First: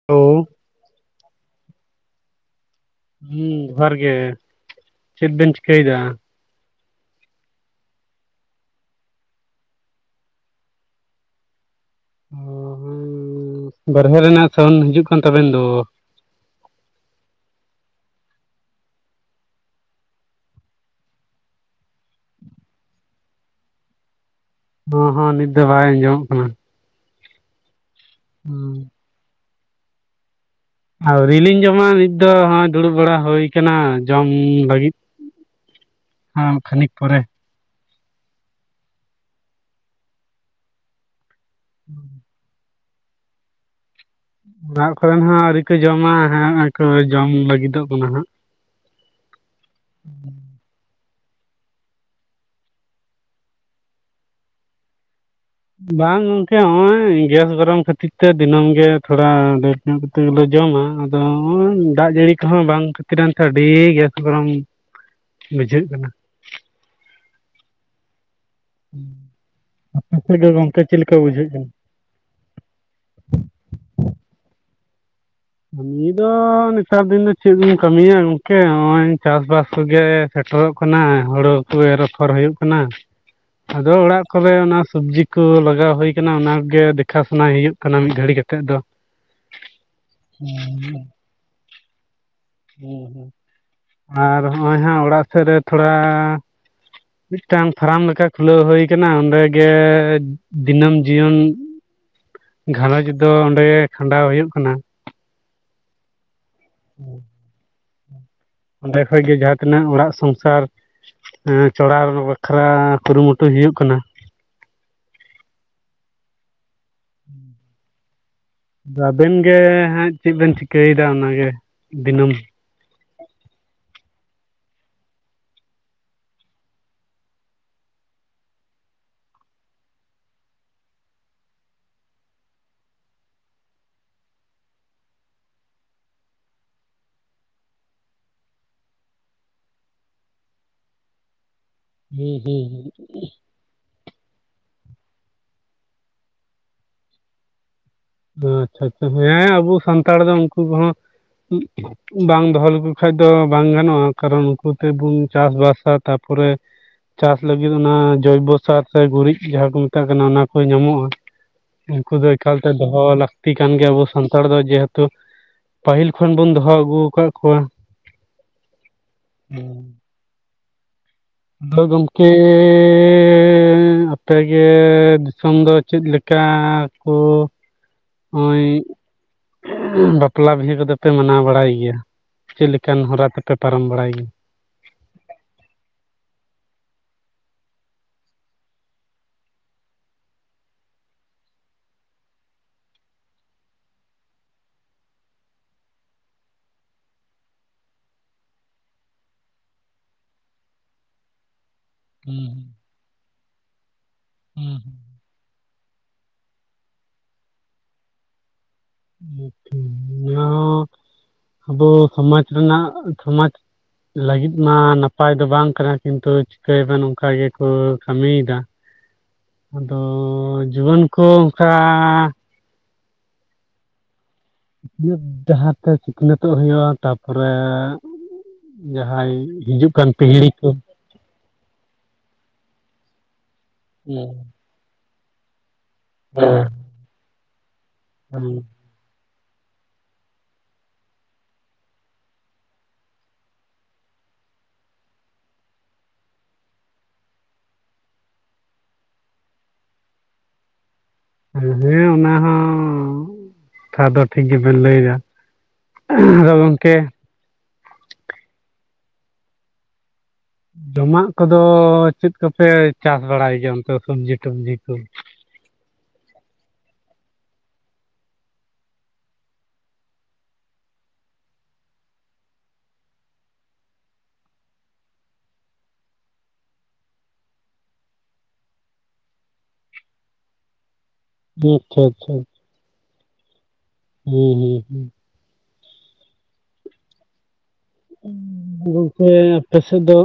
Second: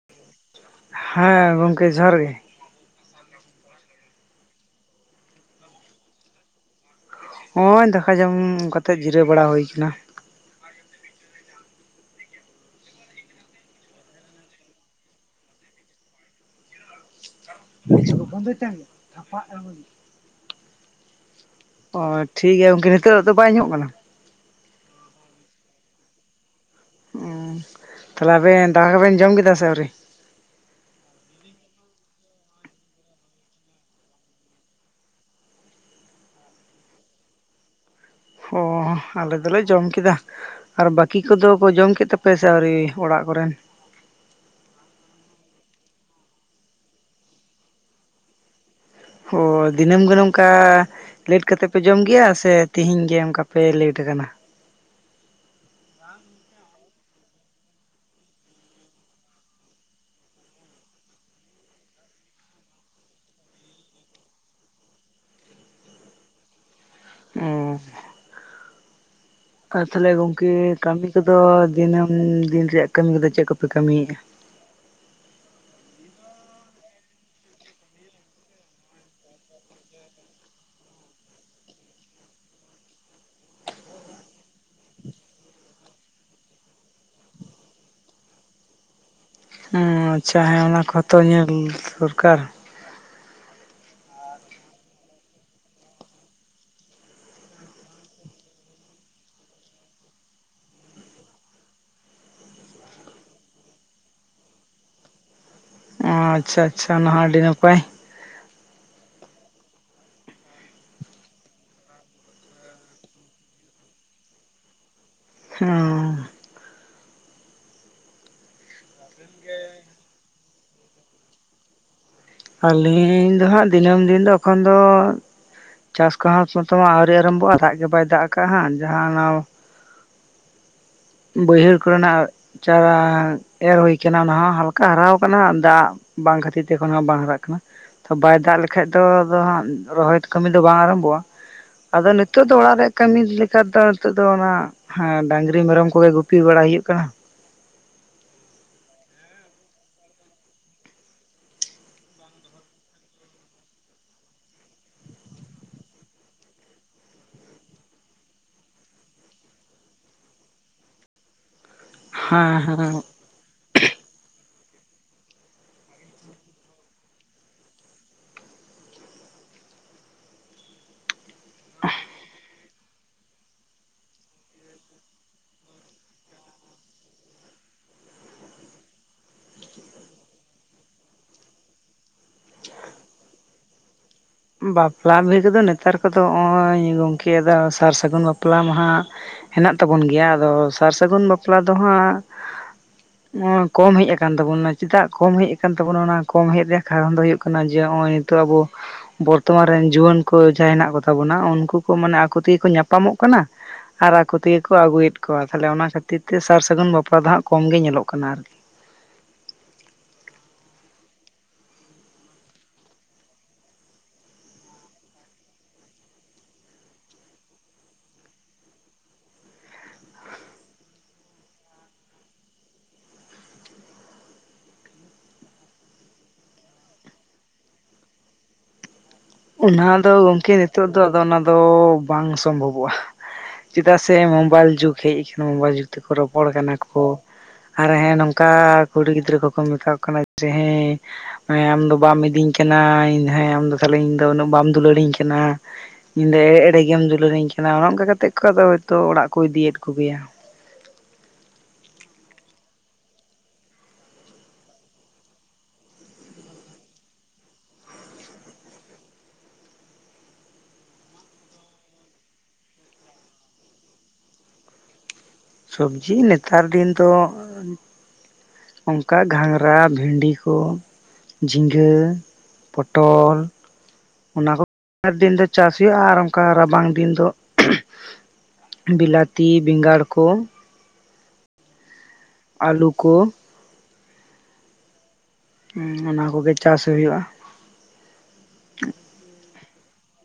[unintelligible] ᱦᱮᱸ ᱜᱚᱢᱠᱮ ᱡᱚᱦᱟᱨ ᱜᱮ᱾ ᱦᱩᱸ ᱡᱚᱦᱟᱨ ᱜᱮ ᱪᱮᱫ ᱵᱮᱱ ᱪᱤᱠᱟᱹᱭ ᱫᱟ? ᱦᱚᱸᱜ ᱚᱭ ᱫᱟᱠᱟ ᱡᱚᱢ ᱠᱟᱛᱮᱜ ᱡᱤᱨᱟᱹᱣ ᱵᱟᱲᱟ ᱦᱚᱭ ᱟᱠᱟᱱᱟ᱾ ᱵᱟᱨᱦᱮ ᱨᱮᱱᱟᱜ ᱥᱟᱹᱣᱩᱱ ᱦᱤᱡᱩᱜ ᱠᱟᱱ ᱛᱟᱵᱮᱱ ᱫᱚ᱾ ᱯᱷᱮᱥᱵᱩᱠ ᱵᱚᱱᱫᱚᱭ ᱛᱟᱢ ᱭᱟ ᱛᱷᱟᱯᱟ ᱮᱲ ᱢᱤᱭᱟᱹᱧ᱾ ᱚ ᱴᱷᱤᱠ ᱜᱮᱭᱟ ᱜᱚᱝᱠᱮ ᱱᱤᱛᱚᱜ ᱫᱚ ᱵᱟᱭ ᱟᱸᱡᱚᱢᱚᱜ ᱠᱟᱱᱟ? ᱦᱚᱸ ᱦᱚᱸ ᱱᱤᱛ ᱫᱚ ᱵᱟᱭ ᱟᱸᱡᱚᱢᱚᱜ ᱠᱟᱱᱟ᱾ ᱦᱩᱸ ᱛᱟᱦᱞᱮ ᱟᱵᱮᱱ ᱫᱟᱠᱟ ᱠᱚᱵᱮᱱ ᱡᱚᱢ ᱠᱮᱫᱟ ᱥᱮ ᱟᱹᱣᱨᱤ? ᱟᱹᱣᱨᱤ ᱞᱤᱧ ᱡᱚᱢᱟ ᱱᱤᱛ ᱫᱚ ᱦᱚᱸᱜ-ᱚᱭ ᱫᱩᱲᱩᱵ ᱵᱟᱲᱟ ᱦᱚᱭ ᱠᱟᱱᱟ ᱡᱚᱢ ᱞᱟᱹᱜᱤᱫ᱾ ᱟᱢ ᱠᱷᱟᱹᱱᱤᱜ ᱯᱚᱨᱮ᱾ ᱦᱚ ᱟᱞᱮ ᱫᱚᱞᱮ ᱡᱚᱢ ᱠᱮᱫᱟ, ᱟᱨ ᱵᱟᱹᱠᱤ ᱠᱚᱫᱚ ᱠᱚ ᱡᱚᱢ ᱠᱮᱫ ᱛᱟᱯᱮ ᱥᱮ ᱥᱮ ᱟᱹᱣᱨᱤ ᱚᱲᱟᱜ ᱠᱚᱨᱮ᱾ ᱚᱲᱟᱜ ᱠᱚᱨᱮᱱ ᱦᱚᱸ ᱟᱹᱣᱨᱤ ᱠᱚ ᱡᱚᱢᱟ ᱦᱮᱸ ᱱᱚᱦᱚᱭ ᱠᱚ ᱡᱚᱢ ᱞᱟᱹᱜᱤᱫᱚᱜ ᱠᱟᱱᱟ ᱦᱟᱸᱜ᱾ ᱚ ᱫᱤᱱᱟᱹᱢ ᱜᱮ ᱱᱚᱝᱠᱟ ᱞᱮᱹᱴ ᱠᱟᱛᱮ ᱯᱮ ᱡᱚᱢ ᱜᱮᱭᱟ, ᱥᱮ ᱛᱤᱦᱤᱧ ᱜᱮ ᱚᱱᱠᱟ ᱯᱮ ᱞᱮᱹᱴ ᱠᱟᱱᱟ? ᱵᱟᱝ ᱜᱚᱝᱠᱮ ᱦᱚᱸᱜ-ᱚᱭ ᱜᱮᱥ ᱜᱚᱨᱚᱢ ᱠᱷᱟᱹᱛᱤᱨ ᱛᱮ ᱫᱤᱱᱟᱹᱢ ᱜᱮ ᱛᱷᱚᱲᱟ ᱞᱮᱴ᱾ ᱧᱩ ᱠᱟᱛᱮ ᱜᱮᱞᱮ ᱡᱚᱢᱟ᱾ ᱟᱫᱚ ᱱᱚᱦᱚᱸᱭ ᱫᱟᱜ ᱡᱟᱹᱲᱤ ᱠᱚᱦᱚᱸ ᱵᱟᱝ ᱠᱷᱟᱹᱛᱤ ᱨᱟᱱ ᱛᱮ ᱟᱹᱰᱤ ᱡᱟᱥᱛᱤ ᱜᱚᱨᱚᱢ᱾ ᱵᱩᱡᱷᱟᱹᱜ ᱠᱟᱱᱟ᱾ ᱚᱸ ᱟᱨ ᱛᱟᱦᱞᱮ ᱟᱯᱮ ᱫᱚ ᱜᱚᱝᱠᱮ ᱪᱮᱫ ᱠᱟᱹᱢᱤ ᱞᱮᱠᱟ ᱠᱚᱫᱚ ᱵᱩᱡᱷᱟᱹᱜ ᱠᱟᱱᱟ? ᱫᱤᱱᱟᱹᱢ᱾ ᱦᱩᱸ ᱫᱤᱱ ᱨᱮᱭᱟᱜ ᱠᱟᱹᱢᱤ ᱠᱚᱫᱚ ᱪᱮᱫ ᱠᱚᱯᱮ ᱠᱟᱹᱢᱤᱭᱮᱜᱼᱟ? ᱠᱟᱹᱢᱤ ᱫᱚ ᱱᱮᱛᱟᱨ ᱫᱤᱱ ᱫᱚ ᱪᱮᱫ ᱵᱤᱱ ᱠᱟᱹᱢᱤᱭᱟ ᱜᱚᱝᱠᱮ, ᱱᱚᱜ ᱚᱸᱭ ᱪᱟᱥ ᱵᱟᱥ ᱠᱚ ᱜᱮ᱾ ᱥᱮᱴᱮᱨᱚᱜ ᱠᱟᱱᱟ᱾ ᱦᱳᱲᱳ ᱠᱚ ᱮᱨ ᱟᱯᱷᱚᱨ ᱦᱳᱭᱳᱜ ᱠᱟᱱᱟ᱾ ᱟᱫᱚ ᱚᱲᱟᱜ ᱠᱚᱨᱮ ᱚᱱᱟ ᱥᱩᱵᱽᱡᱤ ᱠᱚ ᱞᱟᱜᱟᱣ ᱦᱳᱭ ᱠᱟᱱᱟ ᱚᱱᱟ ᱠᱚ ᱜᱮ ᱫᱮᱠᱷᱟ ᱥᱩᱱᱟᱭ ᱦᱩᱭᱩᱜ᱾ ᱠᱟᱱᱟ ᱢᱤᱫ ᱜᱷᱟᱹᱲᱤ ᱠᱟᱛᱮᱜ ᱫᱚ᱾ ᱦᱚᱸ ᱟᱪᱷᱟ ᱦᱮᱸ ᱚᱱᱟ ᱠᱚᱦᱚᱸ ᱛᱚ ᱧᱮᱞ ᱫᱚᱨᱠᱟᱨ᱾ ᱦᱩᱸ ᱦᱩᱸ ᱟᱨ ᱦᱚᱸᱜ ᱚᱭ ᱦᱟᱸᱜ ᱚᱲᱟᱜ ᱥᱮᱜ ᱨᱮ ᱛᱷᱚᱲᱟ ᱾ ᱢᱤᱫ ᱴᱟᱝ ᱯᱷᱟᱨᱟᱢ ᱞᱮᱠᱟ ᱠᱷᱩᱞᱟᱹᱣ ᱦᱚᱭ ᱠᱟᱱᱟ ᱚᱸᱰᱮ ᱜᱮ ᱫᱤᱱᱟᱹᱢ ᱡᱤᱭᱚᱱ᱾ ᱜᱷᱟᱨᱚᱸᱡᱽ ᱫᱚ ᱚᱸᱰᱮ ᱠᱷᱟᱸᱰᱟᱣ ᱦᱩᱭᱩᱜ ᱠᱟᱱᱟ᱾ ᱚ ᱟᱪᱪᱷᱟ ᱟᱪᱪᱷᱟ ᱚᱱᱟ ᱦᱚᱸ ᱟᱹᱰᱤ ᱱᱟᱯᱟᱭ᱾ ᱚᱸᱰᱮ ᱠᱷᱚᱡ ᱜᱮ ᱡᱟᱦᱟᱸ ᱛᱤᱱᱟᱹᱜ ᱚᱲᱟᱜ ᱥᱚᱝᱥᱟᱨ᱾ ᱦᱮᱸ ᱪᱚᱲᱟᱣ ᱵᱟᱠᱷᱨᱟ ᱠᱩᱨᱩᱢᱩᱴᱩᱭ ᱦᱩᱭᱩᱜ ᱠᱟᱱᱟ᱾ ᱦᱩᱸ ᱦᱩᱸ ᱟᱵᱮᱱ ᱜᱮ ᱦᱟᱸᱜ ᱪᱮᱫ ᱵᱮᱱ ᱪᱤᱠᱟᱹᱭᱮᱫᱟ ᱚᱱᱟᱜᱮ ᱫᱤᱱᱟᱹᱢ᱾ ᱟᱹᱞᱤᱧ ᱫᱚᱦᱟᱸᱜ ᱫᱤᱱᱟᱹᱢ ᱫᱤᱱ ᱫᱚ ᱮᱠᱷᱚᱱ ᱫᱚ᱾ ᱪᱟᱥ ᱠᱚᱦᱚᱸ ᱱᱚᱛᱮ ᱢᱟ ᱟᱹᱣᱨᱤ ᱟᱨᱚᱢᱵᱚᱜ-ᱟ᱾ ᱫᱟᱜ ᱜᱮ ᱵᱟᱭ ᱫᱟᱜ ᱠᱟᱫ ᱦᱟᱸᱜ ᱡᱟᱦᱟᱸ ᱱᱟᱹᱣ᱾ ᱵᱟᱹᱭᱦᱟᱹᱲ ᱠᱚᱨᱮᱱᱟᱜ ᱪᱟᱨᱟ ᱮᱨ ᱦᱳᱭ ᱠᱟᱱᱟ ᱚᱱᱟ ᱦᱚᱸ ᱦᱟᱞᱠᱟ ᱦᱟᱨᱟᱣ ᱠᱟᱱᱟ ᱦᱟᱸᱜ ᱫᱟᱜ᱾ ᱵᱟᱝ ᱠᱷᱟᱹᱛᱤᱨ ᱛᱮ ᱮᱠᱷᱚᱱ ᱦᱚᱸᱜ ᱵᱟᱝ ᱦᱟᱨᱟᱜ ᱠᱟᱱᱟ᱾ ᱵᱟᱭ ᱫᱟᱜ ᱞᱮᱠᱷᱟᱡ ᱫᱚ ᱟᱫᱚ ᱦᱟᱸᱜ ᱨᱚᱦᱚᱭ ᱠᱟᱹᱢᱤ ᱫᱚ ᱵᱟᱝ ᱟᱨᱚᱢᱵᱚᱜᱼᱟ᱾ ᱟᱫᱚ ᱦᱩᱸ ᱱᱤᱛᱚᱜ ᱫᱚ ᱦᱩᱸ ᱚᱲᱟᱜ ᱨᱮᱭᱟᱜ ᱠᱟᱹᱢᱤ ᱞᱮᱠᱟ ᱫᱚ ᱱᱤᱛᱚᱜ ᱫᱚ ᱚᱱᱟ ᱦᱟᱸ ᱰᱟᱝᱨᱤ ᱢᱮᱨᱚᱢ ᱠᱩ᱾ [unintelligible] ᱜᱩᱯᱤ ᱵᱟᱲᱟ ᱦᱩᱭᱩᱜ ᱠᱟᱱᱟ᱾ ᱟᱪᱪᱷᱟ ᱟᱪᱪᱷᱟ ᱦᱮᱸ ᱟᱵᱚ ᱥᱟᱱᱛᱟᱲ ᱫᱚ ᱩᱱᱠᱩ ᱠᱚᱦᱚᱸ ᱵᱟᱝ ᱫᱚᱦᱚ ᱞᱮᱠᱚ ᱠᱷᱟᱡ ᱫᱚ ᱵᱟᱝ ᱜᱟᱱᱚᱜᱼᱟ ᱠᱟᱨᱚᱱ ᱩᱱᱠᱩ ᱛᱮᱵᱚᱱ ᱪᱟᱥᱵᱟᱥᱟ ᱛᱟᱨᱯᱚᱨᱮ ᱪᱟᱥ ᱞᱟᱹᱜᱤᱫ ᱚᱱᱟ ᱡᱚᱭᱵᱚ ᱥᱟᱨ ᱥᱮ ᱜᱩᱨᱤᱡ ᱡᱟᱦᱟᱸ ᱠᱚ ᱢᱮᱛᱟᱜ ᱠᱟᱱᱟ ᱚᱱᱟ ᱠᱚᱭ ᱧᱟᱢᱚᱜᱼᱟ᱾ ᱩᱱᱠᱩ ᱫᱚ ᱦᱮᱸ ᱮᱠᱟᱞᱛᱮ ᱦᱮᱸ ᱫᱚᱦᱚ ᱞᱟᱹᱠᱛᱤ ᱠᱟᱱ ᱜᱮᱭᱟ ᱟᱵᱚ ᱥᱟᱱᱛᱟᱲ ᱫᱚ ᱡᱮᱦᱮᱛᱩ ᱯᱟᱹᱦᱤᱞ ᱠᱷᱚᱱ ᱵᱚᱱ ᱫᱚᱦᱚ ᱟᱹᱜᱩ ᱟᱠᱟᱜ ᱠᱚᱣᱟ ᱟᱫᱚ ᱜᱚᱝᱠᱮ ᱟᱯᱮᱜᱮᱻ ᱫᱤᱥᱚᱢᱻ ᱫᱚ ᱪᱮᱫ ᱞᱮᱠᱟᱻ ᱠᱚ ᱚᱜᱚᱭ ᱵᱟᱯᱞᱟ ᱵᱤᱦᱟ ᱠᱚᱫᱚ ᱯᱮ ᱢᱟᱱᱟᱣ ᱵᱟᱲᱟᱭ ᱜᱮᱭᱟ᱾ ᱪᱮᱫ ᱞᱮᱠᱟᱱ ᱦᱚᱨᱟ ᱛᱮᱯᱮ ᱯᱟᱨᱚᱢ ᱵᱟᱲᱟᱭ ᱜᱮ? ᱵᱟᱯᱞᱟ ᱵᱤᱦᱟᱹ ᱠᱚᱫᱚ ᱱᱮᱛᱟᱨ ᱠᱚᱫᱚ ᱦᱚᱸᱜ-ᱚᱭ ᱜᱚᱢᱠᱮ ᱟᱫᱚ ᱥᱟᱨ ᱥᱟᱹᱜᱩᱱ ᱵᱟᱯᱞᱟ ᱢᱟᱦᱟᱸᱜ᱾ ᱦᱮᱱᱟᱜ ᱛᱟᱵᱚᱱ ᱜᱮᱭᱟ, ᱟᱫᱚ ᱥᱟᱨ ᱥᱟᱹᱜᱩᱱ ᱵᱟᱯᱞᱟ ᱫᱚ ᱦᱟᱸᱜ᱾ [inaudible] ᱱᱚᱜᱼᱚᱭ ᱠᱚᱢ ᱦᱮᱡ ᱟᱠᱟᱱ ᱛᱟᱵᱚᱱᱟ ᱪᱮᱫᱟᱜ ᱠᱚᱢ ᱦᱮᱡᱟᱠᱟᱱ ᱛᱟᱵᱚᱱᱟ ᱚᱱᱟ ᱠᱚᱢ ᱦᱮᱡ ᱨᱮᱭᱟᱜ ᱠᱟᱨᱚᱱ ᱫᱚ ᱦᱩᱭᱩᱜ ᱠᱟᱱᱟ ᱡᱮ ᱚᱜᱼ ᱚᱭ ᱛᱚ ᱟᱵᱚ ᱵᱚᱨᱛᱚᱢᱟᱱ ᱨᱮᱱ ᱡᱩᱣᱟᱹᱱ ᱠᱚ ᱡᱟᱦᱟᱸᱭ ᱦᱮᱱᱟᱜ ᱠᱚᱛᱟᱵᱚᱱᱟ ᱩᱱᱠᱩ ᱠᱚ ᱢᱟᱱᱮ ᱜᱮᱭᱟ ᱟᱠᱚᱛᱮᱜᱮ ᱠᱚ ᱧᱟᱯᱟᱢᱚᱜ ᱠᱟᱱᱟ᱾ ᱠᱟᱱᱟ ᱟᱨ ᱟᱠᱚ ᱛᱮᱜᱮ ᱠᱚ ᱱᱚᱣᱟ ᱟᱹᱜᱩᱭᱮᱫ ᱠᱚᱣᱟ ᱛᱟᱦᱞᱮ ᱚᱱᱟ ᱠᱷᱟᱹᱛᱤᱨ ᱛᱮ ᱥᱟᱨ ᱥᱟᱹᱜᱩᱱ ᱵᱟᱯᱞᱟ ᱫᱚ ᱦᱟᱸᱜ ᱠᱚᱢ ᱜᱮ ᱧᱮᱞᱚᱜ ᱠᱟᱱᱟ ᱟᱨᱠᱤ ᱱᱚᱣᱟ ᱦᱚᱸ ᱟᱵᱚ ᱥᱚᱢᱟᱡ ᱨᱮᱱᱟᱜ ᱥᱚᱢᱟᱡ ᱾ ᱞᱟᱹᱜᱤᱫ ᱢᱟ ᱱᱟᱯᱟᱭ ᱫᱚ ᱵᱟᱝ ᱠᱟᱱᱟ ᱠᱤᱱᱛᱩ ᱪᱤᱠᱟᱹᱭᱟᱵᱮᱱ ᱚᱝᱠᱟ ᱜᱮᱠᱚ ᱠᱟᱹᱢᱤᱭᱮᱫᱟ᱾ ᱟᱫᱚ ᱡᱩᱣᱟᱹᱱ ᱠᱚ ᱚᱱᱠᱟ ᱰᱟᱦᱟᱨ ᱛᱮ ᱥᱤᱠᱷᱱᱟᱹᱛᱚᱜ ᱦᱩᱭᱩᱜᱼᱟ ᱛᱟᱯᱚᱨᱮ ᱡᱟᱦᱟᱸᱭ ᱦᱤᱡᱩᱜ ᱚᱱᱟ ᱠᱟᱱ ᱫᱚ ᱯᱤᱦᱲᱤ ᱜᱚᱢᱠᱮ ᱠᱚ ᱱᱤᱛᱚᱜ ᱫᱚ ᱚᱱᱟ ᱫᱚ ᱵᱟᱝ ᱥᱚᱢᱵᱷᱚᱵᱚᱜᱼᱟ ᱪᱮᱫᱟᱜ ᱦᱩᱸ ᱥᱮ ᱢᱳᱵᱟᱭᱤᱞ ᱡᱩᱜᱽ ᱦᱮᱡ ᱟᱠᱟᱱᱟ ᱢᱳᱵᱟᱭᱤᱞ ᱡᱩᱜᱽ ᱛᱮᱠᱚ ᱨᱚᱯᱚᱲ ᱠᱟᱱᱟ ᱦᱩᱸ ᱠᱚ ᱟᱨ ᱦᱮᱸ ᱦᱩᱸ ᱱᱚᱝᱠᱟ ᱠᱩᱲᱤ ᱜᱤᱫᱽᱨᱟᱹ ᱠᱚᱠᱚ ᱢᱮᱛᱟ ᱠᱚ ᱠᱟᱱᱟ ᱡᱮ ᱦᱮᱸ ᱦᱮ ᱟᱢ ᱫᱚ ᱵᱟᱢ ᱤᱫᱤᱧ ᱠᱟᱱᱟ ᱤᱧ ᱦᱮ ᱟᱢᱫᱚ ᱠᱷᱟᱞᱤ ᱤᱧ ᱫᱚ ᱩᱱᱟᱹᱜ ᱵᱟᱢ ᱫᱩᱞᱟᱹᱲᱤᱧ ᱠᱟᱱᱟ᱾ ᱧᱤᱫᱟᱹ ᱮᱲᱮ ᱮᱲᱮ ᱜᱮᱢ ᱫᱩᱞᱟᱹᱲᱤᱧ ᱠᱟᱱᱟ ᱚᱱᱮ ᱚᱱᱠᱟ ᱠᱟᱛᱮᱫ ᱠᱚ ᱚᱲᱟᱜ ᱠᱚ ᱤᱫᱤᱭᱮᱫ ᱠᱚᱜᱮᱭᱟ ᱦᱮᱸ ᱚᱱᱟ ᱦᱚᱸ ᱠᱟᱛᱷᱟ ᱫᱚ ᱴᱷᱤᱠ ᱜᱮᱵᱮᱱ ᱞᱟᱹᱭᱫᱟ ᱟᱫᱚ ᱜᱚᱝᱠᱮ ᱡᱚᱢᱟᱜ ᱠᱚᱫᱚ ᱪᱮᱫ ᱠᱚᱯᱮ ᱪᱟᱥ ᱵᱟᱲᱟᱭ ᱜᱮᱭᱟ ᱚᱱᱛᱮ ᱥᱚᱵᱡᱤ ᱴᱚᱵᱡᱤ ᱠᱚ᱾ ᱥᱚᱵᱡᱤ ᱱᱮᱛᱟᱨ ᱫᱤᱱ ᱫᱚ ᱚᱝᱠᱟ ᱜᱷᱟᱸᱜᱽᱨᱟ ᱵᱷᱤᱰᱤ ᱠᱚ᱾ ᱡᱷᱤᱸᱜᱟᱹ ᱯᱚᱴᱚᱞ᱾ ᱚᱱᱟ ᱠᱚ [unintelligible] ᱫᱤᱱ ᱫᱚ ᱪᱟᱥ ᱦᱩᱭᱩᱜᱼᱟ ᱟᱨ ᱚᱱᱠᱟ ᱨᱟᱵᱟᱝ ᱫᱤᱱ ᱫᱚ ᱵᱤᱞᱟᱛᱤ ᱵᱤᱜᱟᱲ ᱠᱚ ᱟᱪᱷᱟ ᱟᱪᱪᱷᱟ᱾ ᱟᱹᱞᱩ ᱠᱚ ᱦᱩ ᱦᱩ ᱦᱩ ᱦᱩᱸ ᱚᱱᱟ ᱠᱚᱜᱮ ᱪᱟᱥ ᱦᱩᱭᱩᱜᱼᱟ ᱜᱚᱝᱠᱮ ᱟᱯᱮ ᱥᱮᱫ ᱫᱚ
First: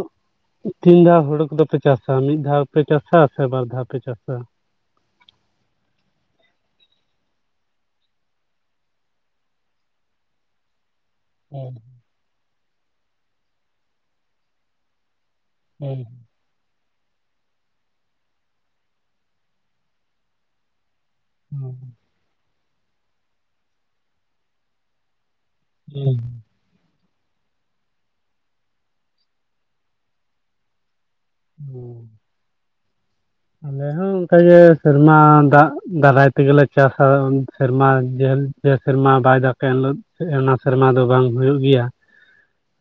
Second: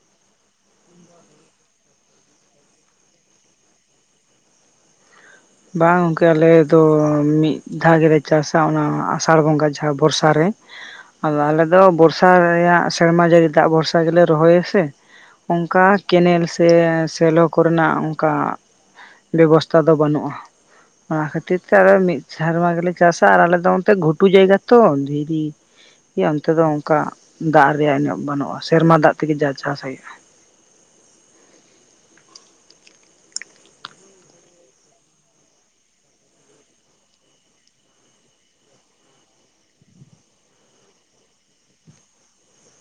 ᱛᱤᱱ ᱫᱷᱟᱣ ᱦᱳᱲᱳ ᱠᱚᱫᱚᱯᱮ ᱪᱟᱥᱟ ᱢᱤᱫ ᱫᱷᱟᱣ ᱯᱮ ᱪᱟᱥᱟ ᱥᱮ ᱵᱟᱨ ᱫᱷᱟᱣ ᱯᱮ ᱪᱟᱥᱟ ᱵᱟᱝ ᱜᱚᱝᱠᱮ ᱟᱞᱮ ᱫᱚ ᱢᱤᱫ ᱫᱷᱟᱣ ᱜᱮᱞᱮ ᱪᱟᱥᱟ ᱚᱱᱟ ᱟᱥᱟᱲ ᱵᱚᱸᱜᱟ ᱡᱟᱦᱟᱸ ᱵᱚᱨᱥᱟ ᱨᱮ᱾ [inaudible] ᱟᱫᱚ ᱟᱞᱮ ᱫᱚ ᱵᱚᱨᱥᱟ ᱨᱮᱭᱟᱜ ᱥᱮᱨᱢᱟ ᱡᱟᱹᱲᱤ ᱫᱟᱜ ᱵᱷᱚᱨᱥᱟ ᱜᱮᱞᱮ ᱨᱚᱦᱚᱭᱟᱥᱮ᱾ ᱚᱱᱠᱟ ᱦᱮᱸ ᱠᱮᱱᱮᱞ ᱥᱮ ᱥᱮᱞᱚ ᱠᱚᱨᱮᱱᱟᱜ ᱚᱱᱠᱟ ᱵᱮᱵᱚᱥᱛᱟ ᱫᱚ ᱵᱟᱹᱱᱩᱜᱼᱟ ᱚᱱᱟ ᱠᱷᱟᱹᱛᱤᱨ ᱛᱮ ᱟᱞᱮ ᱫᱚ ᱢᱤᱫ ᱥᱮᱨᱢᱟ ᱜᱮᱞᱮ ᱪᱟᱥᱟ ᱟᱨ ᱟᱞᱮᱫᱚ ᱚᱱᱛᱮ ᱜᱷᱩᱴᱩ ᱡᱟᱭᱜᱟ ᱛᱚ ᱫᱷᱤᱨᱤ ᱦᱮᱸ ᱮᱭᱟ ᱚᱱᱛᱮ ᱫᱚ ᱚᱱᱠᱟ ᱫᱟᱜ ᱨᱮᱭᱟᱜ ᱮᱱᱚᱜ ᱵᱟᱹᱱᱩᱜᱼᱟ ᱥᱮᱨᱢᱟ ᱫᱟᱜ ᱛᱮᱜᱮ ᱡᱟ ᱪᱟᱥ ᱦᱩᱭᱩᱜᱼᱟ ᱦᱩᱸ ᱟᱞᱮ ᱦᱚᱸ ᱚᱱᱠᱟᱜᱮ ᱥᱮᱨᱢᱟ ᱫᱟᱜ ᱫᱟᱨᱟᱭ ᱛᱮᱜᱮᱞᱮ ᱪᱟᱥᱟ ᱥᱮᱨᱢᱟ ᱡᱟᱹᱞ᱾ ᱡᱮ ᱥᱮᱨᱢᱟ ᱵᱟᱭ ᱫᱟᱠᱟᱭ ᱤᱱᱮᱦᱤᱞᱚ ᱚᱱᱟ ᱥᱮᱨᱢᱟ ᱫᱚ ᱵᱟᱝ ᱦᱩᱭᱩᱜ ᱜᱮᱭᱟ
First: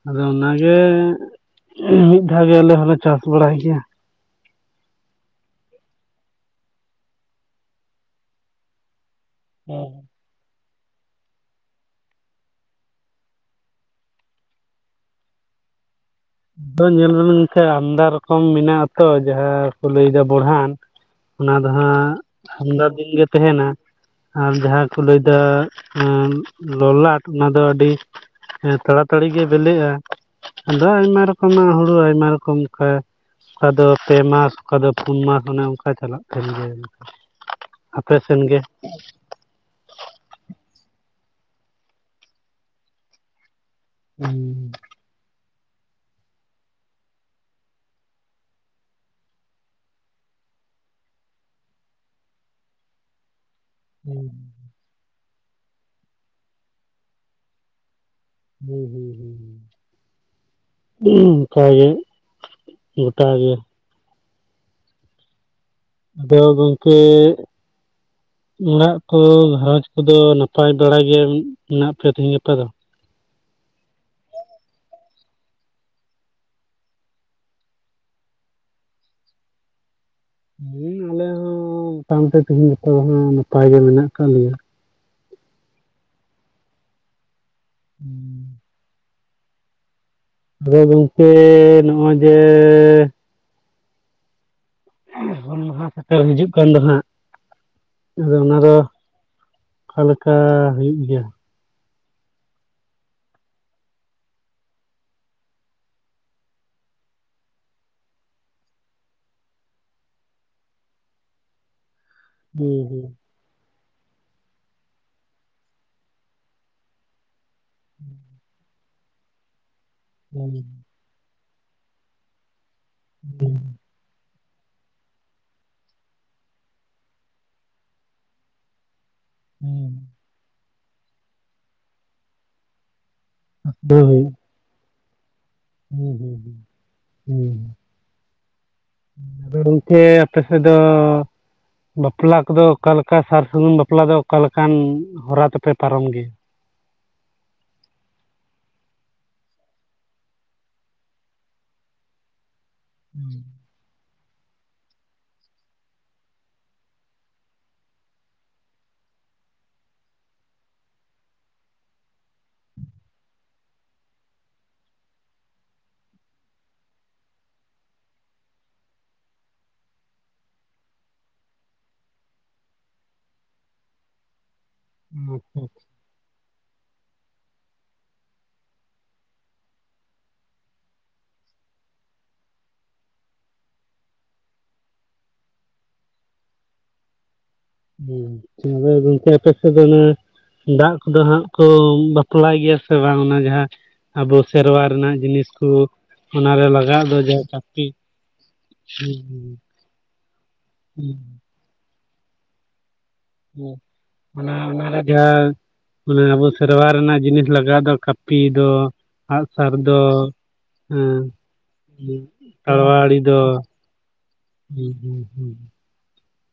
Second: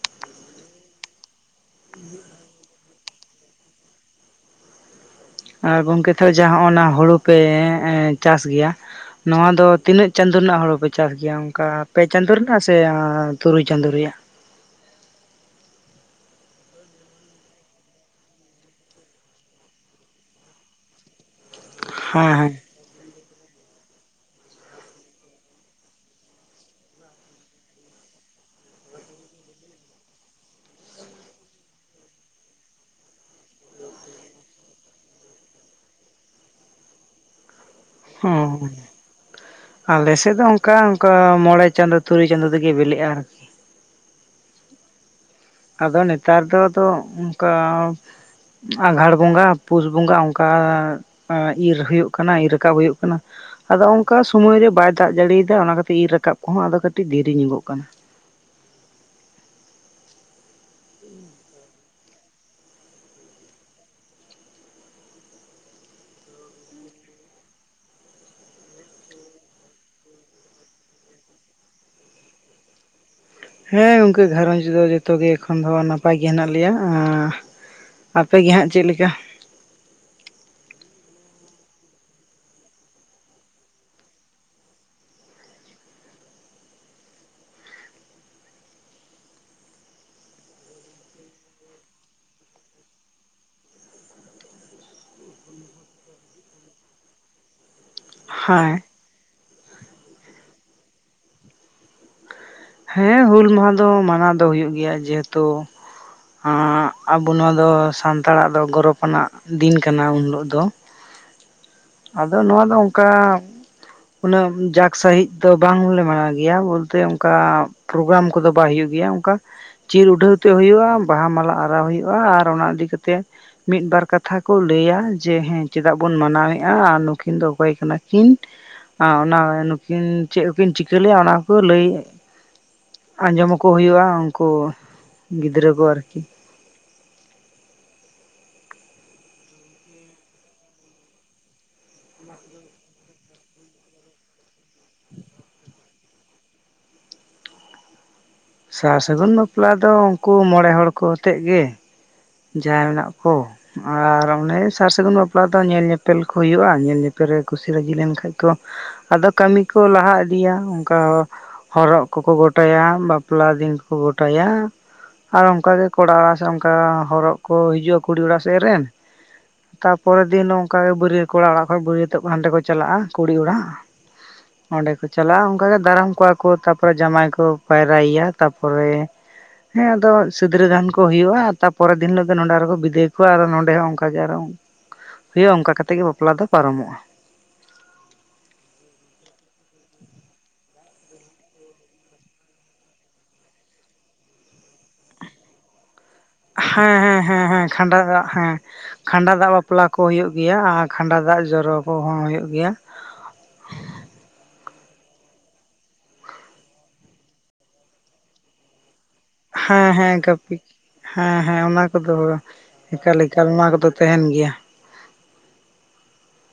ᱟᱫᱚ ᱚᱱᱟᱜᱮ ᱢᱤᱫ ᱫᱷᱟᱣ ᱜᱮ ᱟᱞᱮ ᱦᱚᱸᱞᱮ ᱪᱟᱥ ᱵᱟᱲᱟᱭ ᱜᱮᱭᱟ᱾ ᱟᱨ ᱜᱚᱝᱠᱮ ᱛ ᱡᱟᱦᱟᱸ ᱚᱱᱟ ᱦᱩᱲᱩ ᱯᱮ ᱪᱟᱥ ᱜᱮᱭᱟ ᱱᱚᱣᱭᱟ ᱫᱚ ᱦᱮᱸ ᱛᱤᱱᱟᱹᱜ᱾ ᱪᱟᱸᱫᱳ ᱨᱮᱱᱟᱜ ᱦᱳᱲᱳ ᱯᱮ ᱪᱟᱥ ᱜᱮᱭᱟ ᱚᱱᱠᱟ ᱯᱮ ᱪᱟᱸᱫᱳ ᱨᱮᱱᱟᱜ ᱥᱮ ᱛᱩᱨᱩᱭ ᱪᱟᱸᱫᱚᱳ ᱨᱮᱭᱟᱜ᱾ ᱛᱚ ᱧᱮᱞ ᱵᱤᱱ ᱜᱚᱢᱠᱮ ᱟᱢᱫᱟ ᱨᱚᱠᱚᱢ ᱢᱮᱱᱟᱜ ᱟᱛᱚ ᱡᱟᱦᱟᱸᱠᱩ ᱞᱟᱹᱭᱮᱫᱟ ᱵᱚᱲᱦᱟᱱ᱾ ᱚᱱᱟ ᱫᱚ ᱦᱟᱸᱜ ᱦᱮᱸ ᱦᱮᱸ ᱟᱢᱫᱟ ᱫᱤᱱ ᱜᱮ ᱛᱟᱦᱮᱱᱟ᱾ ᱟᱨ ᱡᱟᱦᱟᱸ ᱠᱚ ᱞᱟᱹᱭ ᱮᱫᱟ ᱞᱚᱞᱟᱴ ᱚᱱᱟ ᱫᱚ ᱟᱹᱰᱤ ᱦᱮᱸ ᱛᱟᱲᱟᱛᱟᱲᱤ ᱜᱮ ᱵᱤᱞᱤᱜᱼᱟ ᱟᱫᱚ ᱟᱭᱢᱟ᱾ ᱟᱭᱢᱟ ᱨᱚᱠᱚᱢᱟᱜ ᱦᱩᱲᱩ ᱟᱭᱢᱟ ᱨᱚᱠᱚᱢ ᱚᱱᱠᱟ ᱚᱠᱟ ᱫᱚ ᱯᱮ ᱢᱟᱥ ᱚᱠᱟ ᱫᱚ ᱯᱩᱱ ᱢᱟᱥ ᱚᱱᱮ ᱚᱱᱠᱟ ᱪᱟᱞᱟᱜ ᱛᱟᱞᱮ ᱜᱮᱭᱟ ᱟᱯᱮ ᱥᱮᱱ ᱜᱮ ᱦᱚᱸ ᱟᱞᱮᱥᱮᱫ ᱫᱚ ᱚᱱᱠᱟ ᱚᱱᱠᱟ ᱢᱚᱬᱮ ᱪᱟᱸᱫᱚ ᱛᱩᱨᱩᱭ ᱪᱟᱸᱫᱚ ᱛᱮᱜᱮ ᱵᱮᱞᱮᱜᱼᱟ ᱟᱨᱠᱤ᱾ ᱦᱩᱸ ᱟᱫᱚ ᱱᱮᱛᱟᱨ ᱫᱚ ᱟᱫᱚ ᱚᱱᱠᱟ᱾ ᱟᱸᱜᱷᱟᱲ ᱵᱚᱸᱜᱟ ᱯᱩᱥ ᱵᱚᱸᱜᱟ ᱚᱱᱠᱟ᱾ ᱟ ᱤᱨ ᱦᱩᱭᱩᱜ ᱠᱟᱱᱟ ᱤᱨ ᱨᱟᱠᱟᱵ ᱦᱩᱭᱩᱜ ᱠᱟᱱᱟ᱾ ᱟᱫᱚ ᱚᱱᱠᱟ ᱦᱩᱸ ᱥᱚᱢᱚᱭ ᱨᱮ ᱵᱟᱭ ᱫᱟᱜ ᱡᱟᱲᱤ ᱫᱟ ᱚᱱᱟ ᱠᱷᱟᱛᱤᱨ ᱤᱨ ᱨᱟᱠᱟᱵ ᱠᱚᱦᱚᱸ ᱟᱫᱚ ᱠᱟᱹᱴᱤᱡ ᱫᱮᱨᱤ ᱧᱚᱜᱚᱜ ᱠᱟᱱᱟ᱾ ᱦᱩᱸ ᱦᱩᱸ ᱦᱩᱸ ᱦᱩᱸ [unintelligible] ᱦᱩᱸ ᱚᱱᱠᱟ ᱜᱮ ᱜᱚᱴᱟ ᱜᱮ᱾ ᱟᱫᱚ ᱜᱚᱝᱠᱮ᱾ ᱚᱲᱟᱜ ᱠᱚ ᱜᱷᱟᱨᱚᱸᱡᱽ ᱠᱚᱫᱚ ᱱᱟᱯᱟᱭ ᱵᱟᱲᱟ ᱜᱮ ᱢᱮᱱᱟᱜ ᱯᱮᱭᱟ ᱛᱮᱦᱮᱧ ᱜᱟᱯᱟ ᱫᱚ ᱦᱮᱸ ᱜᱚᱝᱠᱮ ᱜᱷᱟᱨᱚᱧᱡᱽ ᱫᱚ ᱡᱚᱛᱚ ᱜᱮ ᱮᱠᱷᱚᱱ ᱫᱚ ᱱᱟᱯᱟᱭ ᱜᱮ ᱦᱮᱱᱟᱜ ᱞᱮᱭᱟ ᱟᱸ ᱟᱯᱮ ᱜᱮ ᱦᱟᱜ ᱪᱮᱫ ᱞᱮᱠᱟ ᱦᱩᱸ ᱟᱞᱮ ᱦᱚᱸ ᱢᱚᱴᱟᱢᱩᱴᱤ ᱛᱤᱦᱤᱧ ᱜᱟᱯᱟ ᱫᱚ ᱦᱟᱸᱜ ᱱᱟᱯᱟᱭ ᱜᱮ ᱢᱮᱱᱟᱜ ᱠᱟᱫ ᱞᱮᱭᱟ ᱦᱩᱸ [unintelligible] ᱟᱫᱚ ᱜᱚᱝᱠᱮᱻ ᱱᱚᱜᱼᱚᱭ ᱡᱮᱻ ᱦᱩᱞ ᱢᱟᱦᱟ ᱥᱮᱴᱮᱨ ᱦᱤᱡᱩᱜ ᱠᱟᱱ ᱫᱚ ᱦᱟᱸᱜ ᱟᱫᱚ ᱚᱱᱟ ᱫᱚ ᱦᱮᱸ ᱚᱠᱟ ᱞᱮᱠᱟ ᱦᱩᱭᱩᱜ ᱜᱮᱭᱟ ᱦᱮᱸ ᱦᱩᱞ ᱢᱟᱦᱟ ᱫᱚ ᱢᱟᱱᱟᱣ ᱫᱚ ᱦᱩᱭᱩᱜ ᱜᱮᱭᱟ ᱡᱮᱦᱮᱛᱩ ᱟᱵᱚ ᱱᱚᱣᱟ ᱫᱚ ᱥᱟᱱᱛᱟᱲᱟᱜ ᱫᱚ ᱜᱚᱨᱚᱵ ᱟᱱᱟᱜ ᱫᱤᱱ ᱠᱟᱱᱟ ᱩᱱ ᱦᱤᱞᱚᱜ ᱫᱚ [unintelligible] ᱟᱫᱚ ᱱᱚᱣᱟ ᱦᱩᱸ ᱫᱚ ᱚᱱᱠᱟ᱾ ᱦᱩᱸ ᱩᱱᱟᱹᱜ ᱡᱟᱠ ᱥᱟᱦᱤᱡ ᱫᱚ ᱵᱟᱝᱞᱮ ᱢᱟᱱᱟᱣ ᱜᱮᱭᱟ ᱵᱚᱞᱛᱮ ᱚᱱᱠᱟ ᱯᱨᱳᱜᱨᱟᱢ ᱠᱚᱫᱚ ᱵᱟᱭ ᱦᱳᱭᱳᱜ ᱜᱮᱭᱟ ᱚᱱᱠᱟ ᱪᱤᱨ ᱩᱰᱷᱟᱹᱣ ᱛᱮ ᱦᱩᱸ ᱦᱩᱭᱩᱜᱼᱟ ᱵᱟᱦᱟ ᱢᱟᱞᱟ ᱟᱨᱟᱣ ᱦᱩᱭᱩᱜᱼᱟ ᱟᱨ ᱚᱱᱟ ᱤᱫᱤ ᱠᱟᱛᱮ ᱦᱩᱸ ᱢᱤᱫ ᱵᱟᱨ ᱠᱟᱛᱦᱟ ᱠᱟᱛᱷᱟ ᱠᱚ ᱞᱟᱹᱭᱟ ᱡᱮ ᱦᱮᱸ ᱪᱮᱫᱟᱜ ᱵᱚᱱ ᱢᱟᱱᱟᱣᱮᱫᱼᱟ ᱟᱨ ᱱᱩᱠᱤᱱ ᱫᱚ ᱚᱠᱚᱭ ᱠᱟᱱᱟ ᱠᱤᱱ ᱦᱟᱸ ᱚᱱᱟ ᱱᱩᱠᱤᱱ ᱦᱩᱸ ᱪᱮᱫ ᱠᱚᱠᱤᱱ ᱪᱤᱠᱟᱹ ᱞᱮᱫᱟ ᱚᱱᱟᱠᱚ ᱞᱟᱹᱭ ᱟᱸᱡᱚᱢ ᱟᱠᱚ ᱫᱚ ᱦᱩᱭᱩᱜᱼᱟ ᱦᱩᱭᱩᱜ ᱩᱱᱠᱩ ᱜᱤᱫᱨᱟᱹ ᱦᱩᱸ ᱦᱩᱸ ᱦᱩᱸ ᱦᱩᱸ ᱟᱫᱚ ᱜᱚᱝᱠᱮ ᱟᱯᱮ ᱥᱮᱫ ᱫᱚ ᱵᱟᱯᱞᱟ ᱠᱚᱫᱚ ᱚᱠᱟ ᱞᱮᱠᱟ ᱥᱟᱨ ᱥᱟᱹᱜᱩᱱ ᱵᱟᱯᱞᱟ ᱫᱚ ᱚᱠᱟ ᱞᱮᱠᱟᱱ ᱦᱚᱨᱟ ᱛᱮᱯᱮ ᱯᱟᱨᱚᱢ ᱜᱮᱭᱟ ᱥᱟᱨ ᱥᱟᱹᱜᱩᱱ ᱵᱟᱯᱞᱟ ᱫᱚ ᱩᱱᱠᱩ ᱢᱚᱬᱮ ᱦᱚᱲ ᱠᱚ ᱟᱛᱮᱫ ᱜᱮ ᱡᱟᱦᱟᱸ ᱢᱮᱱᱟᱜ ᱠᱚ ᱟᱨ ᱚᱱᱮ ᱥᱟᱨ ᱥᱟᱹᱜᱩᱱ ᱵᱟᱯᱞᱟ ᱫᱚ ᱧᱮᱞ ᱧᱮᱯᱮᱞ ᱠᱚ ᱦᱩᱭᱩᱜᱼᱟ ᱧᱮᱞ ᱧᱮᱯᱮᱞ ᱨᱮ ᱠᱩᱥᱤ ᱨᱟᱹᱡᱤ ᱞᱮᱱᱠᱷᱟᱱ ᱠᱚ᱾ ᱟᱫᱚ ᱠᱟᱹᱢᱤ ᱠᱚ ᱞᱟᱦᱟ ᱤᱫᱤᱭᱟ ᱚᱱᱠᱟ ᱦᱚᱨᱚᱜ ᱠᱚᱠᱚ ᱜᱚᱴᱟᱭᱟ ᱵᱟᱯᱞᱟ ᱫᱤᱱ ᱠᱚᱠᱚ ᱜᱚᱴᱟᱭᱟ᱾ ᱟᱨ ᱚᱱᱠᱟᱜᱮ ᱠᱚᱲᱟ ᱚᱲᱟᱜ ᱥᱮᱫ ᱚᱱᱠᱟ ᱦᱚᱨᱚᱜ ᱠᱚ ᱦᱤᱡᱩᱜᱼᱟ ᱠᱩᱲᱤ ᱚᱲᱟᱜ ᱥᱮᱫ ᱨᱮᱱ᱾ ᱛᱟᱨᱯᱚᱨᱮᱨ ᱫᱤᱱ ᱚᱱᱠᱟ ᱜᱮ ᱵᱟᱹᱨᱭᱟᱹᱛ ᱠᱚᱲᱟ ᱚᱲᱟᱜ ᱠᱷᱚᱡ ᱵᱟᱹᱨᱭᱟᱹᱛᱚᱜ ᱠᱚ ᱦᱟᱱᱰᱮ ᱠᱚ ᱪᱟᱞᱟᱜᱼᱟ ᱠᱩᱲᱤ ᱚᱲᱟᱜ᱾ [unintelligible] ᱚᱸᱰᱮ ᱠᱚ ᱪᱟᱞᱟᱜᱼᱟ ᱟᱪᱪᱷᱟ ᱚᱱᱠᱟᱜᱮ ᱫᱟᱨᱟᱢ ᱠᱚᱣᱟ ᱠᱚ ᱛᱟᱨᱯᱚᱨᱮ ᱡᱟᱸᱣᱭᱟᱭ ᱠᱚ ᱯᱟᱭᱨᱟᱭᱮᱭᱟ ᱛᱟᱨᱯᱚᱨᱮ᱾ ᱦᱮᱸ ᱟᱫᱚ ᱥᱤᱫᱽᱨᱟᱹ ᱫᱟᱱ ᱠᱚ ᱦᱩᱭᱩᱜᱼᱟ ᱛᱟᱯᱚ᱾ ᱯᱚᱨᱮᱨ ᱫᱤᱱ ᱦᱤᱞᱚᱜ ᱫᱚ ᱱᱚᱸᱰᱮ ᱟᱨᱦᱚᱠᱚ ᱵᱤᱫᱟᱹᱭ ᱠᱚᱣᱭᱟ ᱟᱫᱚ ᱱᱚᱸᱰᱮ ᱦᱚᱸ ᱚᱱᱠᱟᱜᱮ ᱟᱨᱦᱚ᱾ ᱦᱳᱭᱳᱜ ᱟ ᱚᱱᱠᱟ ᱠᱟᱛᱮ ᱜᱮ ᱵᱟᱯᱞᱟ ᱫᱚ ᱯᱟᱨᱚᱢᱚᱜᱼᱟ᱾ ᱦᱯᱮᱟ ᱡ [unintelligible] ᱫᱟᱜ ᱠᱚᱫᱚ ᱦᱟᱸᱜ ᱠᱚ ᱵᱟᱯᱞᱟᱭ ᱜᱮᱭᱟ ᱥᱮ ᱵᱟᱝ, ᱚᱱᱟ ᱡᱟᱦᱟᱸ ᱟᱵᱚ ᱥᱮᱨᱣᱟ ᱨᱮᱱᱟᱜ ᱡᱤᱱᱤᱥ ᱠᱚ ᱾ ᱦᱮᱸ ᱦᱮᱸ ᱦᱮᱸ ᱦᱮᱸ ᱠᱷᱟᱸᱰᱟ ᱫᱟᱜ ᱦᱮᱸ ᱠᱷᱟᱸᱰᱟ ᱫᱟᱜ ᱵᱟᱯᱞᱟ ᱠᱚ ᱦᱩᱭᱩᱜ ᱜᱮᱭᱟ ᱟᱨ ᱠᱷᱟᱸᱰᱟ ᱫᱟᱜ ᱡᱚᱨᱚ ᱠᱚᱦᱚᱸ ᱦᱩᱭᱩᱜ ᱜᱮᱭᱟ ᱾ ᱮ ᱚᱱᱟ ᱚᱱᱟᱨᱮ ᱡᱟᱦᱟᱸ ᱢᱟᱱᱮ ᱟᱵᱚ ᱥᱮᱨᱣᱟ ᱨᱮᱱᱟᱜ ᱡᱤᱱᱤᱥ ᱞᱟᱜᱟᱣ ᱫᱚ ᱠᱟᱹᱯᱤ ᱫᱚ ᱟᱸᱜᱼᱥᱟᱨ ᱦᱮᱸ ᱫᱚ ᱦᱮᱸ ᱠᱟᱹᱯᱤ ᱾ ᱦᱮᱸ ᱦᱮᱸ ᱚᱱᱟ ᱠᱚᱫᱚ ᱮᱠᱟᱞ ᱛᱟᱲᱣᱟᱲᱤ ᱫᱚ ᱮᱠᱟᱞ ᱚᱱᱟ ᱠᱚᱫᱚ ᱛᱟᱦᱮᱱ ᱜᱮᱭᱟ ᱦᱩᱸ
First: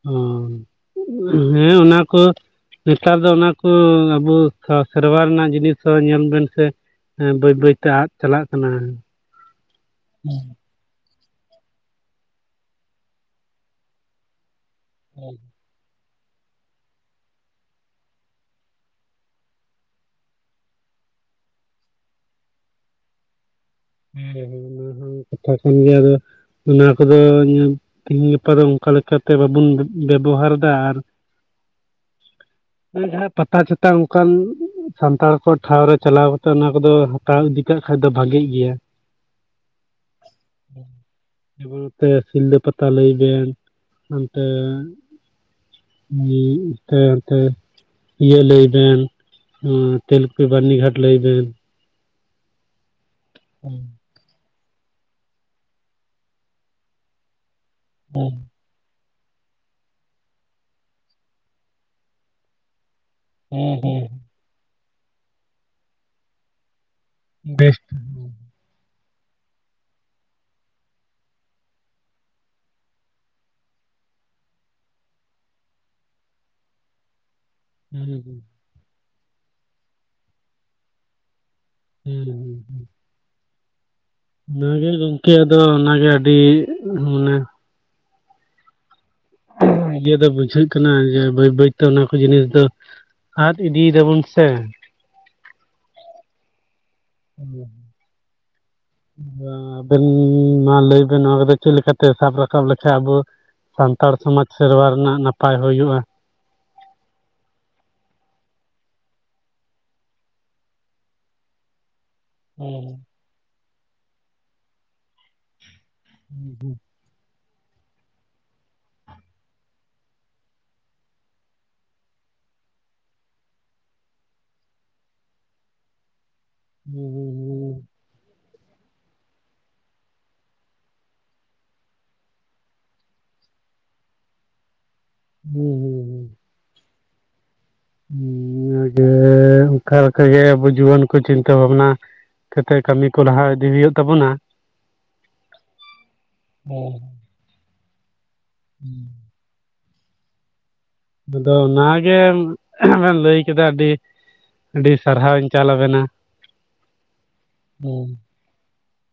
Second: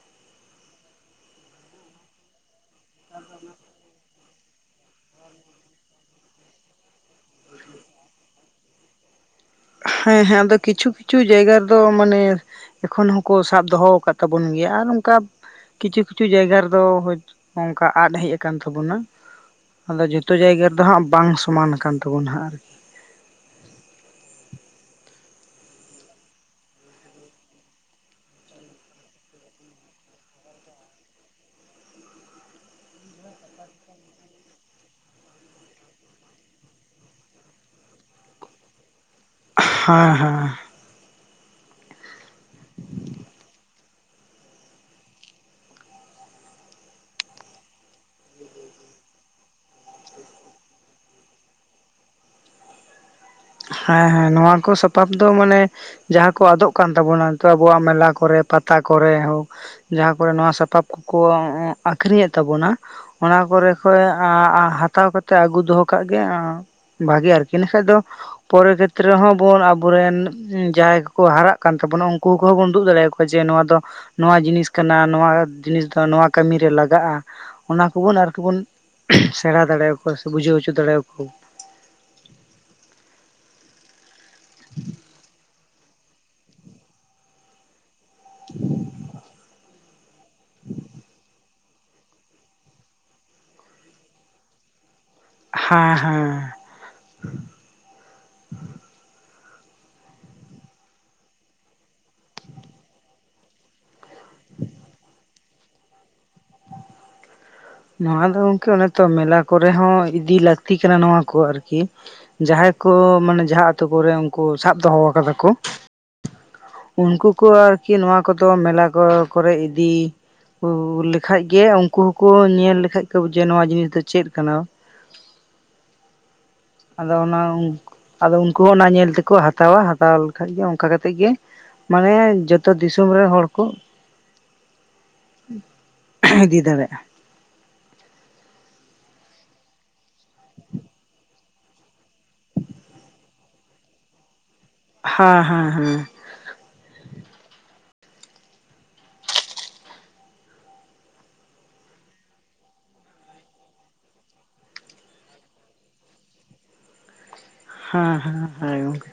ᱦᱩᱸ ᱦᱩᱸ ᱦᱮᱸ ᱚᱱᱟ ᱠᱚ ᱱᱮᱛᱟᱨ ᱫᱚ ᱚᱱᱟᱠᱩ ᱟᱵᱩ ᱥᱮᱨᱣᱟ ᱨᱮᱱᱟᱜ ᱡᱤᱱᱤᱥ ᱦᱚᱸ ᱧᱮᱞ ᱵᱮᱱ ᱥᱮ ᱵᱟᱹᱭ ᱵᱟᱹᱭ ᱛᱮ ᱟᱫ ᱪᱟᱞᱟᱜ ᱠᱟᱱᱟ ᱾ ᱦᱮᱸ ᱦᱮᱸ ᱾ ᱟᱫᱚ ᱠᱤᱪᱷᱩ ᱠᱤᱪᱷᱩ ᱡᱟᱭᱜᱟ ᱨᱮᱫᱚ ᱢᱟᱱᱮ ᱮᱠᱷᱚᱱ ᱦᱚᱸᱠᱚ ᱥᱟᱵ ᱫᱚᱦᱚ ᱟᱠᱟᱜ ᱛᱟᱵᱚᱱ ᱜᱮᱭᱟ ᱟᱨ ᱚᱱᱠᱟ ᱠᱤᱪᱷᱩ ᱠᱤᱪᱷᱩ ᱡᱟᱭᱜᱟ ᱨᱮᱫᱚ ᱚᱝᱠᱟ ᱟᱫ ᱦᱮᱡ ᱟᱠᱟᱱ ᱛᱟᱵᱚᱱᱟ ᱾ ᱟᱫᱚ ᱡᱚᱛᱚ ᱡᱟᱭᱜᱟ ᱨᱮᱫᱚ ᱦᱟᱸᱜ ᱵᱟᱝ ᱥᱚᱢᱟᱱ ᱟᱠᱟᱱ ᱛᱟᱵᱚᱱᱟ ᱦᱟᱸᱜ ᱟᱨᱠᱤ ᱾ ᱦᱮᱸ ᱦᱮᱸ ᱦᱮᱸ ᱚᱱᱟ ᱠᱟᱛᱷᱟ ᱠᱟᱱ ᱜᱮ ᱟᱫᱚ ᱚᱱᱟ ᱠᱚᱫᱚ ᱛᱮᱦᱤᱧ ᱜᱟᱯᱟ ᱫᱚ ᱚᱱᱠᱟ ᱞᱮᱠᱟ ᱛᱮ ᱵᱟᱵᱩᱱ ᱵᱮᱵᱚᱦᱟᱨ ᱮᱫᱟ ᱟᱨ ᱾ ᱡᱟᱦᱟᱸ ᱯᱟᱛᱟ ᱪᱷᱟᱛᱟ ᱚᱱᱠᱟᱱ ᱥᱟᱱᱛᱟᱲ ᱠᱚ ᱴᱷᱟᱶ ᱨᱮ ᱪᱟᱞᱟᱣ ᱠᱟᱛᱮᱫ ᱚᱱᱟ ᱠᱚᱫᱚ ᱦᱟᱛᱟᱣ ᱤᱫᱤ ᱠᱟᱜ ᱠᱷᱟᱡ ᱫᱚ ᱵᱷᱟᱜᱤ ᱜᱮᱭᱟ ᱾ ᱦᱮᱸ ᱦᱮᱸ ᱾ ᱡᱮᱵᱚᱝ ᱱᱚᱛᱮ ᱥᱤᱞᱫᱟᱹ ᱯᱟᱛᱟ ᱞᱟᱹᱭ ᱵᱮᱱ ᱦᱚᱱᱛᱮ ᱤ ᱱᱚᱛᱮ ᱦᱟᱛᱮ ᱤᱭᱟᱹ ᱞᱟᱹᱭ ᱵᱮᱱ ᱛᱮᱞ ᱠᱩᱯᱤ ᱵᱟᱹᱨᱱᱤ ᱜᱷᱟᱴ ᱞᱟᱹᱭ ᱵᱮᱱ ᱦᱮᱸ ᱦᱮᱸ, ᱱᱚᱣᱟ ᱠᱚ ᱥᱟᱯᱟᱵ ᱫᱚ ᱢᱟᱱᱮ ᱡᱟᱦᱟᱸ ᱠᱚ ᱟᱫᱚᱜ ᱠᱟᱱ ᱛᱟᱵᱚᱱᱟ, ᱱᱤᱛᱚᱜ ᱟᱵᱚᱣᱟᱜ ᱢᱮᱞᱟ ᱦᱮᱸ ᱠᱚᱨᱮ ᱯᱟᱛᱟ ᱠᱚᱨᱮ ᱦᱳᱠ ᱡᱟᱦᱟᱸ ᱠᱚᱨᱮ ᱱᱚᱣᱟ ᱥᱟᱯᱟᱵ ᱠᱚᱠᱚ ᱟᱠᱷᱨᱤᱧᱮᱫ ᱛᱟᱵᱚᱱᱟ, ᱚᱱᱟ ᱠᱚᱨᱮ ᱦᱮᱸ ᱠᱷᱚᱡ ᱦᱮᱸ ᱦᱟᱛᱟᱣ ᱠᱟᱛᱮ ᱟᱹᱜᱩ ᱫᱚᱦᱚ ᱠᱟᱜ ᱜᱮ ᱵᱷᱟᱜᱤ ᱟᱨᱠᱤ ᱵᱮᱥ ᱤᱱᱟᱹᱠᱷᱟᱡ ᱫᱚ ᱯᱚᱨᱮ ᱠᱷᱮᱛᱨᱮ ᱦᱚᱸᱵᱚᱱ ᱟᱵᱚᱨᱮᱱ ᱡᱟᱦᱟᱸᱭ ᱠᱚᱠᱚ ᱦᱟᱨᱟᱜ ᱠᱟᱱ ᱛᱟᱵᱚᱱᱟ, ᱩᱱᱠᱩ ᱠᱚᱦᱚᱸ ᱵᱚᱱ ᱩᱫᱩᱜ ᱫᱟᱲᱮᱭᱟᱠᱚ ᱾ ᱠᱚ ᱡᱮ ᱱᱚᱣᱟ ᱫᱚ ᱱᱚᱣᱟ ᱡᱤᱱᱤᱥ ᱠᱟᱱᱟ, ᱱᱚᱣᱟ ᱡᱤᱱᱤᱥ ᱫᱚ ᱱᱚᱣᱟ ᱠᱟᱹᱢᱤ ᱨᱮ ᱞᱟᱜᱟᱜᱼᱟ ᱾ ᱚᱱᱟ ᱦᱮᱸ ᱠᱚᱵᱚᱱ ᱟᱨᱠᱤ ᱵᱚᱱ ᱥᱮᱬᱟ ᱫᱟᱲᱮᱣᱟᱠᱚᱣᱟ ᱥᱮ ᱵᱩᱡᱷᱟᱹᱣ ᱦᱚᱪᱚ ᱫᱟᱲᱮᱭᱟᱠᱚᱣᱟ ᱾ ᱦᱩᱸ ᱾ ᱚᱱᱟᱜᱮ ᱜᱚᱝᱠᱮ ᱟᱫᱚ ᱚᱱᱟᱜᱮ ᱟᱹᱰᱤ ᱢᱟᱱᱮ [inaudible] ᱤᱭᱟᱹ ᱫᱚ ᱵᱩᱡᱷᱟᱹᱜ ᱠᱟᱱᱟ ᱡᱮ ᱵᱟᱹᱭ ᱵᱟᱹᱭᱛᱮ ᱚᱱᱟ ᱠᱚ ᱡᱤᱱᱤᱥ ᱫᱚ ᱟᱫ ᱤᱫᱤᱭ ᱫᱟᱵᱚᱱ ᱥᱮ ᱦᱮᱸ ᱦᱮᱸ᱾ ᱚᱸ [unintelligible] ᱟᱵᱮᱱ ᱢᱟ ᱞᱟᱹᱭ ᱵᱮᱱ ᱱᱚᱣᱟ ᱠᱚᱫᱚ ᱪᱮᱫᱠᱟ ᱞᱮᱠᱟᱛᱮ ᱥᱟᱵ ᱨᱟᱠᱟᱵ ᱞᱮᱠᱷᱟᱡ ᱟᱵᱚ ᱥᱟᱱᱛᱟᱲ ᱥᱚᱢᱟᱡᱽ ᱥᱮᱨᱣᱟ ᱨᱮᱱᱟᱜ ᱱᱟᱯᱟᱭ ᱦᱩᱭᱩᱜᱼᱟ ᱾ ᱱᱚᱣᱟ ᱫᱚ ᱜᱚᱝᱠᱮ ᱚᱱᱮ ᱛᱚ ᱢᱮᱞᱟ ᱠᱚᱨᱮ ᱦᱚᱸ ᱤᱫᱤ ᱞᱟᱹᱠᱛᱤ ᱠᱟᱱᱟ ᱱᱚᱣᱟ ᱠᱚ ᱟᱨᱠᱤ ᱾ ᱡᱟᱦᱟᱸᱭ ᱦᱩᱸ ᱠᱚ ᱢᱟᱱᱮ ᱡᱟᱦᱟᱸ ᱟᱛᱩ ᱠᱚᱨᱮ ᱩᱱᱠᱩ ᱥᱟᱵ ᱫᱚᱦᱚ ᱠᱟᱫᱟ ᱠᱚ ᱾ ᱦᱩᱸ ᱦᱩᱸ ᱩᱱᱠᱩ ᱠᱚ ᱟᱨᱠᱤ ᱱᱚᱣᱟ ᱠᱚᱫᱚ ᱢᱮᱞᱟ ᱠᱚ ᱠᱚᱨᱮ ᱤᱫᱤ ᱞᱮᱠᱷᱟᱡ ᱜᱮ ᱩᱱᱠᱩ ᱦᱚᱸᱠᱚ ᱧᱮᱞ ᱞᱮᱠᱷᱟᱡ ᱠᱚ ᱵᱩᱡᱷᱟᱹᱣᱟ ᱡᱮ ᱱᱚᱣᱟ ᱡᱤᱱᱤᱥ ᱫᱚ ᱪᱮᱫ ᱠᱟᱱᱟ ᱾ ᱟᱫᱚ ᱚᱱᱟ ᱦᱩᱸ ᱟᱫᱚ ᱩᱱᱠᱩ ᱦᱚᱸ ᱚᱱᱟ ᱧᱮᱞ ᱛᱮᱠᱚ ᱦᱟᱛᱟᱣᱟ, ᱦᱟᱛᱟᱣ ᱞᱮᱠᱷᱟᱡ ᱜᱮ ᱚᱱᱠᱟ ᱠᱟᱛᱮ ᱜᱮ ᱢᱟᱱᱮ ᱡᱚᱛᱚ ᱫᱤᱥᱚᱢ ᱨᱮᱱ ᱦᱚᱲ ᱠᱚ [inaudible] ᱦᱩᱸ ᱟᱨ ᱤᱫᱤ ᱫᱟᱲᱮᱜᱼᱟ ᱦᱮᱸ ᱚᱱᱠᱟ ᱜᱮ ᱟᱵᱚ ᱡᱩᱣᱟᱹᱱ ᱠᱚ ᱪᱤᱱᱛᱟᱹ ᱵᱷᱟᱵᱱᱟ ᱠᱟᱛᱮ ᱠᱟᱹᱢᱤ ᱠᱚ ᱞᱟᱦᱟ ᱤᱫᱤ ᱦᱩᱭᱩᱜ ᱛᱟᱵᱚᱱᱟ ᱾ ᱦᱟᱸ ᱦᱟᱸ ᱦᱮᱸ ᱦᱮᱸ ᱦᱩᱸ ᱟᱫᱚ ᱚᱱᱟᱜᱮ ᱵᱮᱱ ᱞᱟᱹᱭ ᱠᱮᱫᱟ ᱟᱹᱰᱤ ᱟᱹᱰᱤ ᱥᱟᱨᱦᱟᱣᱤᱧ ᱪᱟᱞ ᱟᱵᱮᱱᱟ ᱦᱮᱸ ᱦᱮᱸ ᱦᱮᱸ ᱜᱚᱝᱠᱮ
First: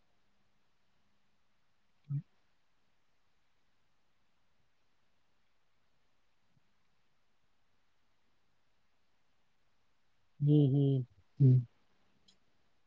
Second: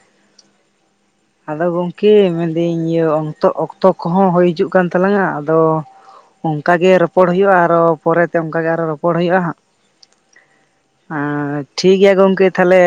ᱟᱫᱚ ᱜᱚᱢᱠᱮ ᱢᱮᱱᱫᱟᱹᱧ ᱤᱭᱟᱹ ᱚᱝᱠᱛᱚ ᱚᱠᱛᱚ ᱠᱚᱦᱚᱸ ᱦᱩᱭ ᱦᱤᱡᱩᱜ ᱠᱟᱱ ᱛᱟᱞᱟᱝᱟ ᱟᱫᱚ ᱚᱱᱠᱟ ᱜᱮ ᱨᱚᱯᱚᱲ ᱦᱩᱭᱩᱜᱼᱟ ᱟᱨᱚ ᱯᱚᱨᱮᱛᱮ ᱚᱱᱠᱟ ᱜᱮ ᱟᱨᱚ ᱨᱚᱯᱚᱲ ᱦᱩᱭᱩᱜᱼᱟ ᱦᱟᱜ ᱦᱮᱸ ᱦᱩᱸ ᱴᱷᱤᱠ ᱜᱮᱭᱟ ᱜᱚᱝᱠᱮ ᱛᱟᱦᱚᱞᱮ